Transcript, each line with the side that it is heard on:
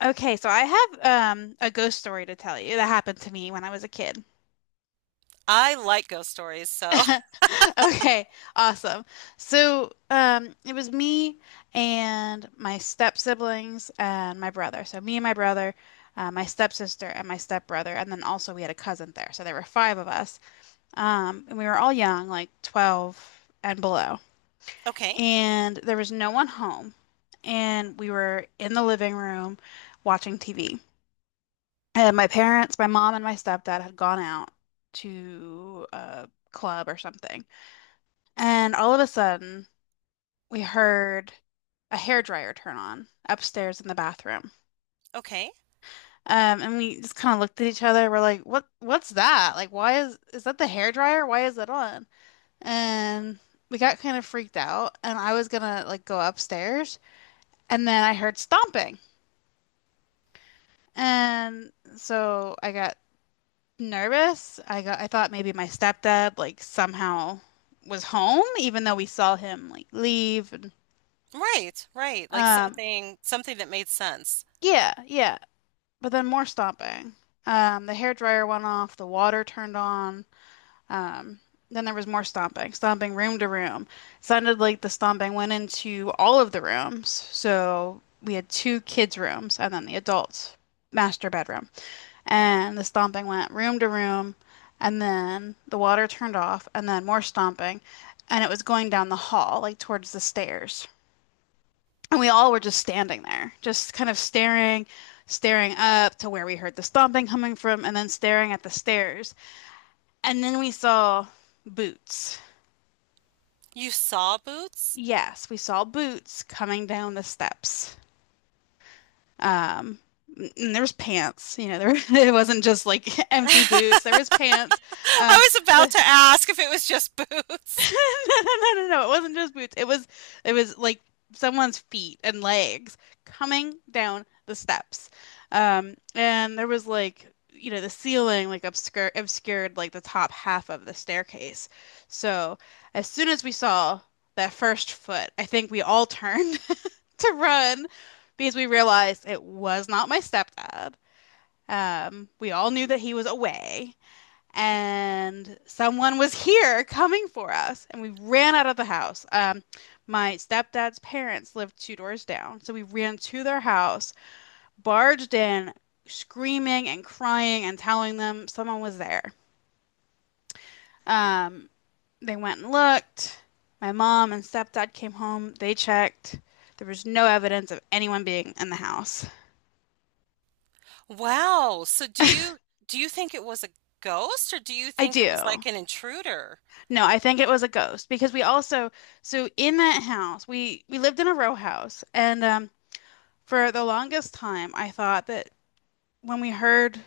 left: Okay, so I have a ghost story to tell you that happened to me when I was a kid.
right: I like ghost stories, so
left: Okay, awesome. So it was me and my step siblings and my brother. So me and my brother, my stepsister and my stepbrother, and then also we had a cousin there. So there were five of us. And we were all young, like 12 and below.
right: okay,
left: And there was no one home. And we were in the living room watching TV. And my parents, my mom and my stepdad had gone out to a club or something. And all of a sudden, we heard a hairdryer turn on upstairs in the bathroom.
right: okay.
left: And we just kind of looked at each other. We're like, "What? What's that? Like, why is that the hairdryer? Why is it on?" And we got kind of freaked out. And I was gonna like go upstairs, and then I heard stomping. And so I got nervous. I thought maybe my stepdad like somehow was home, even though we saw him like leave and
right: Right, right. Like
left: um
right: something that made sense.
left: yeah, yeah. But then more stomping. The hair dryer went off, the water turned on. Um then there was more stomping, stomping room to room. Sounded like the stomping went into all of the rooms. So we had two kids' rooms and then the adult master bedroom. And the stomping went room to room, and then the water turned off, and then more stomping, and it was going down the hall, like towards the stairs. And we all were just standing there, just kind of staring, staring up to where we heard the stomping coming from, and then staring at the stairs. And then we saw boots.
right: You saw boots?
left: Yes, we saw boots coming down the steps. Um, and there was pants, you know, there it wasn't just like empty boots. There was
right: I
left: pants. Um,
right: was about
left: the
right: to ask if it was just boots.
left: No, no, no, no, no. It wasn't just boots. It was like someone's feet and legs coming down the steps. And there was like, you know, the ceiling like obscured like the top half of the staircase. So as soon as we saw that first foot, I think we all turned to run because we realized it was not my stepdad. We all knew that he was away and someone was here coming for us, and we ran out of the house. My stepdad's parents lived two doors down, so we ran to their house, barged in, screaming and crying and telling them someone was there. Um, they went and looked. My mom and stepdad came home. They checked. There was no evidence of anyone being in the house.
right: Wow. So do
left: I
right: you do you think it was a ghost, or do you think it was
left: do.
right: like an intruder?
left: No, I think it was a ghost because we also so in that house we lived in a row house and For the longest time, I thought that when we heard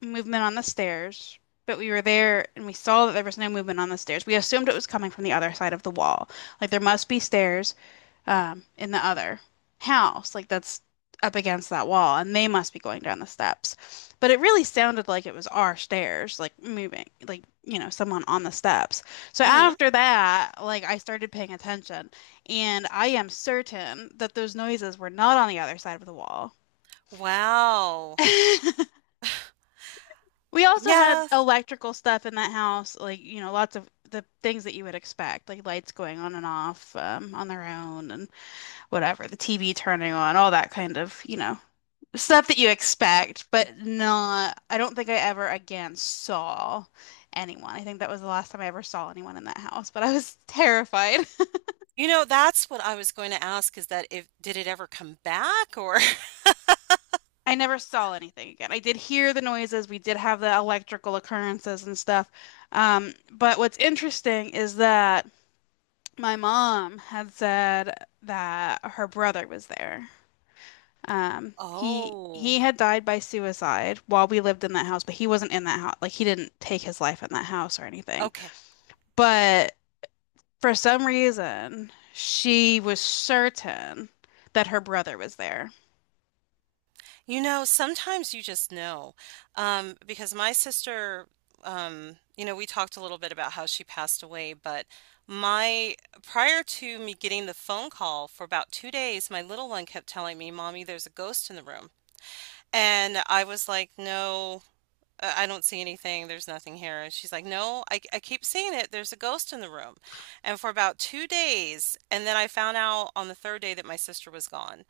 left: movement on the stairs, but we were there and we saw that there was no movement on the stairs, we assumed it was coming from the other side of the wall. Like there must be stairs in the other house, like that's up against that wall, and they must be going down the steps. But it really sounded like it was our stairs, like moving, like, you know, someone on the steps. So
right: Hmm.
left: after that, like I started paying attention, and I am certain that those noises were not on the other side of the wall.
right: Wow.
left: We also had
right: Yeah.
left: electrical stuff in that house, like, you know, lots of the things that you would expect, like lights going on and off, on their own and whatever, the TV turning on, all that kind of, you know, stuff that you expect, but not, I don't think I ever again saw anyone. I think that was the last time I ever saw anyone in that house, but I was terrified.
right: You know, that's what I was going to ask, is that if did it ever come back? Or
left: I never saw anything again. I did hear the noises. We did have the electrical occurrences and stuff. But what's interesting is that my mom had said that her brother was there. He
right: oh,
left: had died by suicide while we lived in that house, but he wasn't in that house. Like he didn't take his life in that house or anything.
right: okay.
left: But for some reason, she was certain that her brother was there.
right: You know, sometimes you just know. Because my sister, you know, we talked a little bit about how she passed away, but my prior to me getting the phone call, for about 2 days my little one kept telling me, "Mommy, there's a ghost in the room." And I was like, "No, I don't see anything. There's nothing here." And she's like, "No, I keep seeing it. There's a ghost in the room." And for about 2 days. And then I found out on the third day that my sister was gone.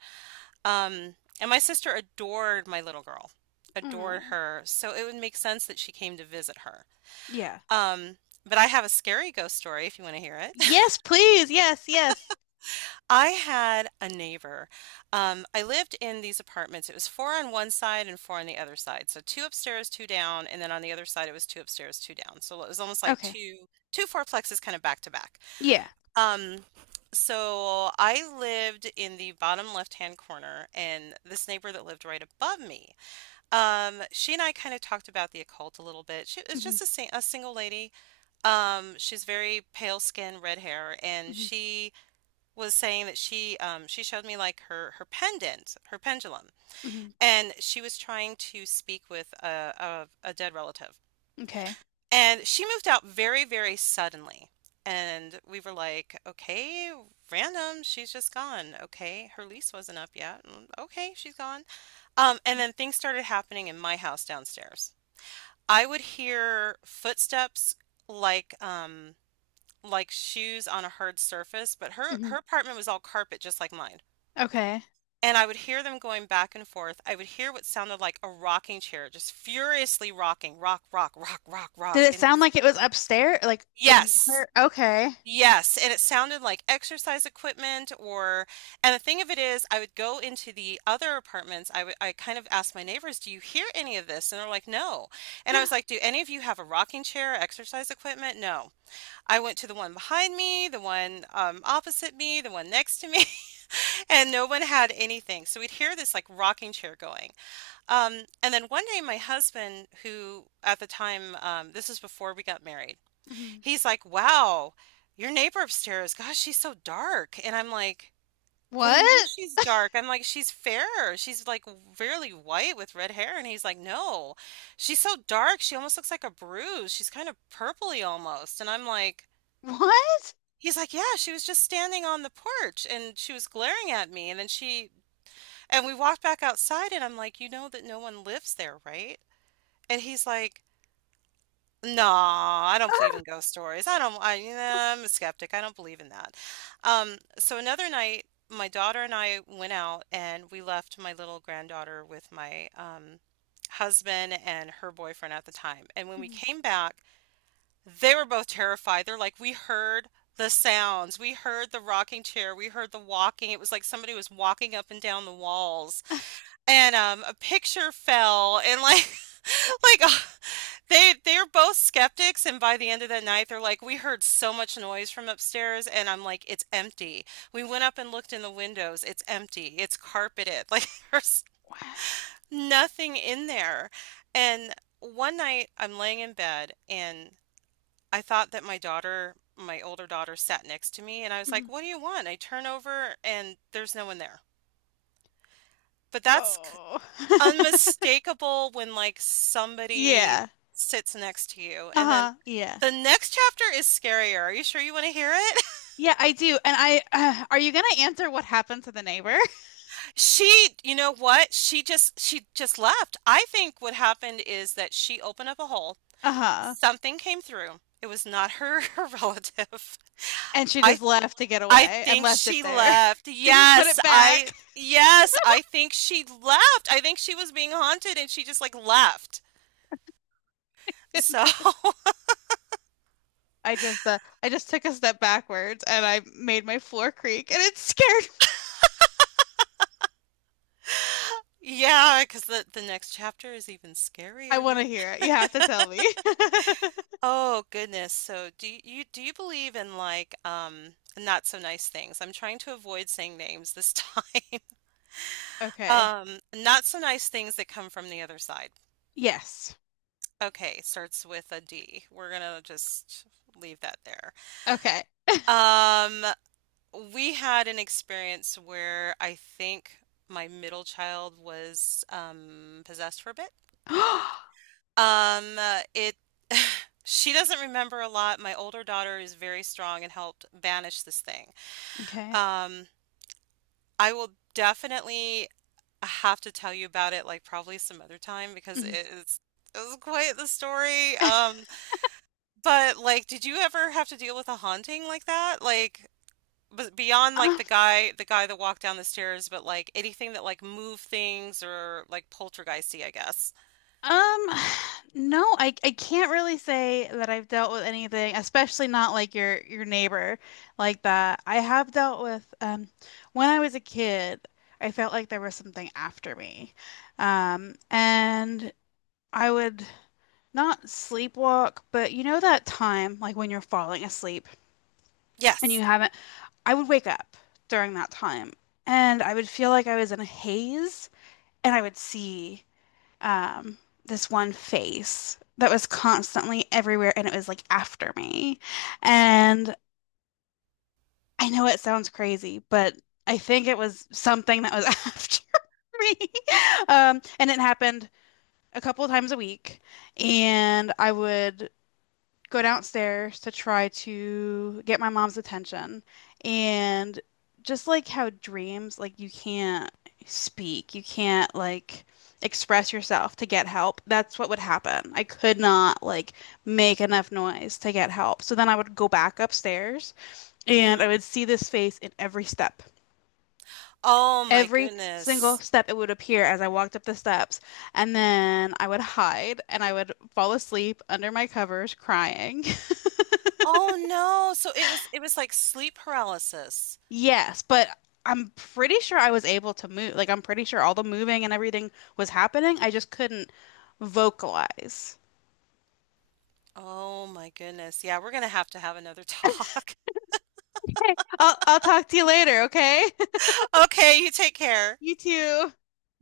right: And my sister adored my little girl, adored
left: Oh,
right: her. So it would make sense that she came to visit her.
left: yeah.
right: Um, but I have a scary ghost story if you want to hear it.
left: Yes, please. Yes, yes.
right: I had a neighbor. I lived in these apartments. It was four on one side and four on the other side. So two upstairs, two down, and then on the other side it was two upstairs, two down. So it was almost like
left: Okay.
right: two fourplexes kind of back to back.
left: Yeah.
right: Um, so I lived in the bottom left-hand corner, and this neighbor that lived right above me. She and I kind of talked about the occult a little bit. She is
left: Hmm.
right: just a, sing a single lady. She's very pale skin, red hair, and
left: Hmm.
right: she was saying that she showed me like her pendant, her pendulum,
left: Hmm.
right: and she was trying to speak with a dead relative.
left: Okay.
right: And she moved out very, very suddenly. And we were like, okay, random, she's just gone. Okay, her lease wasn't up yet. Mm, okay, she's gone. And then things started happening in my house downstairs. I would hear footsteps like um like shoes on a hard surface, but her
left: Hmm.
right: her apartment was all carpet just like mine.
left: Okay.
right: And I would hear them going back and forth. I would hear what sounded like a rocking chair just furiously rocking, rock, rock, rock, rock,
left: Did
right: rock.
left: it
right: And
left: sound like it was upstairs? Like in
right: yes.
left: her? Okay.
right: Yes, and it sounded like exercise equipment. Or and the thing of it is, I would go into the other apartments. I kind of asked my neighbors, "Do you hear any of this?" And they're like, "No." And I was like, "Do any of you have a rocking chair or exercise equipment?" No. I went to the one behind me, the one opposite me, the one next to me, and no one had anything. So we'd hear this like rocking chair going. And then one day my husband, who at the time this is before we got married,
left: Mhm.
right: he's like, "Wow, your neighbor upstairs, gosh, she's so dark." And I'm like, "What do you mean
left: What?
right: she's dark?" I'm like, "She's fair. She's like really white with red hair." And he's like, "No, she's so dark. She almost looks like a bruise. She's kind of purpley almost." And I'm like,
left: What?
right: he's like, yeah, she was just standing on the porch and she was glaring at me. And then she, and we walked back outside and I'm like, "You know that no one lives there, right?" And he's like, "No, I don't believe in ghost stories. I don't, you know, I'm a skeptic. I don't believe in that." So another night, my daughter and I went out and we left my little granddaughter with my husband and her boyfriend at the time. And when we
left: Mhm.
right: came back, they were both terrified. They're like, "We heard the sounds. We heard the rocking chair. We heard the walking. It was like somebody was walking up and down the walls. And a picture fell and like," like, they're both skeptics, and by the end of that night, they're like, "We heard so much noise from upstairs," and I'm like, "It's empty." We went up and looked in the windows. It's empty. It's carpeted. Like there's
left: Wow.
right: nothing in there. And one night, I'm laying in bed, and I thought that my daughter, my older daughter, sat next to me, and I was like,
left: Mhm.
right: "What do you want?" I turn over, and there's no one there. But that's
left: Oh.
right: unmistakable when like somebody
left: Yeah.
right: sits next to you. And then
left: Uh-huh. Yeah.
right: the next chapter is scarier. Are you sure you want to hear it?
left: Yeah, I do. And are you gonna answer what happened to the neighbor?
right: She, you know what? She just left. I think what happened is that she opened up a hole.
left: Uh-huh.
right: Something came through. It was not her, her relative.
left: And she
right: I
left: just left to get
right: I
left: away and
right: think
left: left it
right: she
left: there.
right: left.
left: Didn't put it back.
right: Yes, I think she left. I think she was being haunted and she just like left. So
left: I just took a step backwards and I made my floor creak and it scared me.
right: yeah, cause the next chapter is even
left: I want
right: scarier.
left: to hear it. You have to tell me.
right: Oh goodness. So do do you believe in like not so nice things? I'm trying to avoid saying names this time.
left: Okay.
right: Not so nice things that come from the other side.
left: Yes.
right: Okay, starts with a D. We're gonna just leave that there.
left: Okay.
right: Um, we had an experience where I think my middle child was possessed for a bit. It she doesn't remember a lot. My older daughter is very strong and helped banish this thing.
left: Okay.
right: Um, I will definitely have to tell you about it like probably some other time because
left: Mhm.
right: it was quite the story. But like did you ever have to deal with a haunting like that? Like beyond like the guy the guy that walked down the stairs, but like anything that like moved things or like poltergeisty, I guess.
left: Um, no, I can't really say that I've dealt with anything, especially not like your neighbor like that. I have dealt with when I was a kid, I felt like there was something after me. And I would not sleepwalk, but you know that time like when you're falling asleep and you
right: Yes.
left: haven't, I would wake up um, this one face that was constantly everywhere and it was like after me. And I know it sounds crazy, but I think it was something that was after me. And it happened a couple of times a week. And I would go downstairs to try to get my mom's attention. And just like how dreams, like you can't speak, you can't like express yourself to get help. That's what would happen. I could not like make enough noise to get help. So then I would go back upstairs and
right: Hmm.
left: I would see this face in every step.
right: Oh my
left: Every single
right: goodness.
left: step it would appear as I walked up the steps, and then I would hide and I would fall asleep under my covers crying.
right: Oh no. So it was like sleep paralysis.
left: Yes, but I'm pretty sure I was able to move. Like, I'm pretty sure all the moving and everything was happening. I just couldn't vocalize.
right: Oh my goodness. Yeah, we're gonna have to have another talk.
left: I'll talk to you later, okay?
right: Okay, you take care.
left: You too.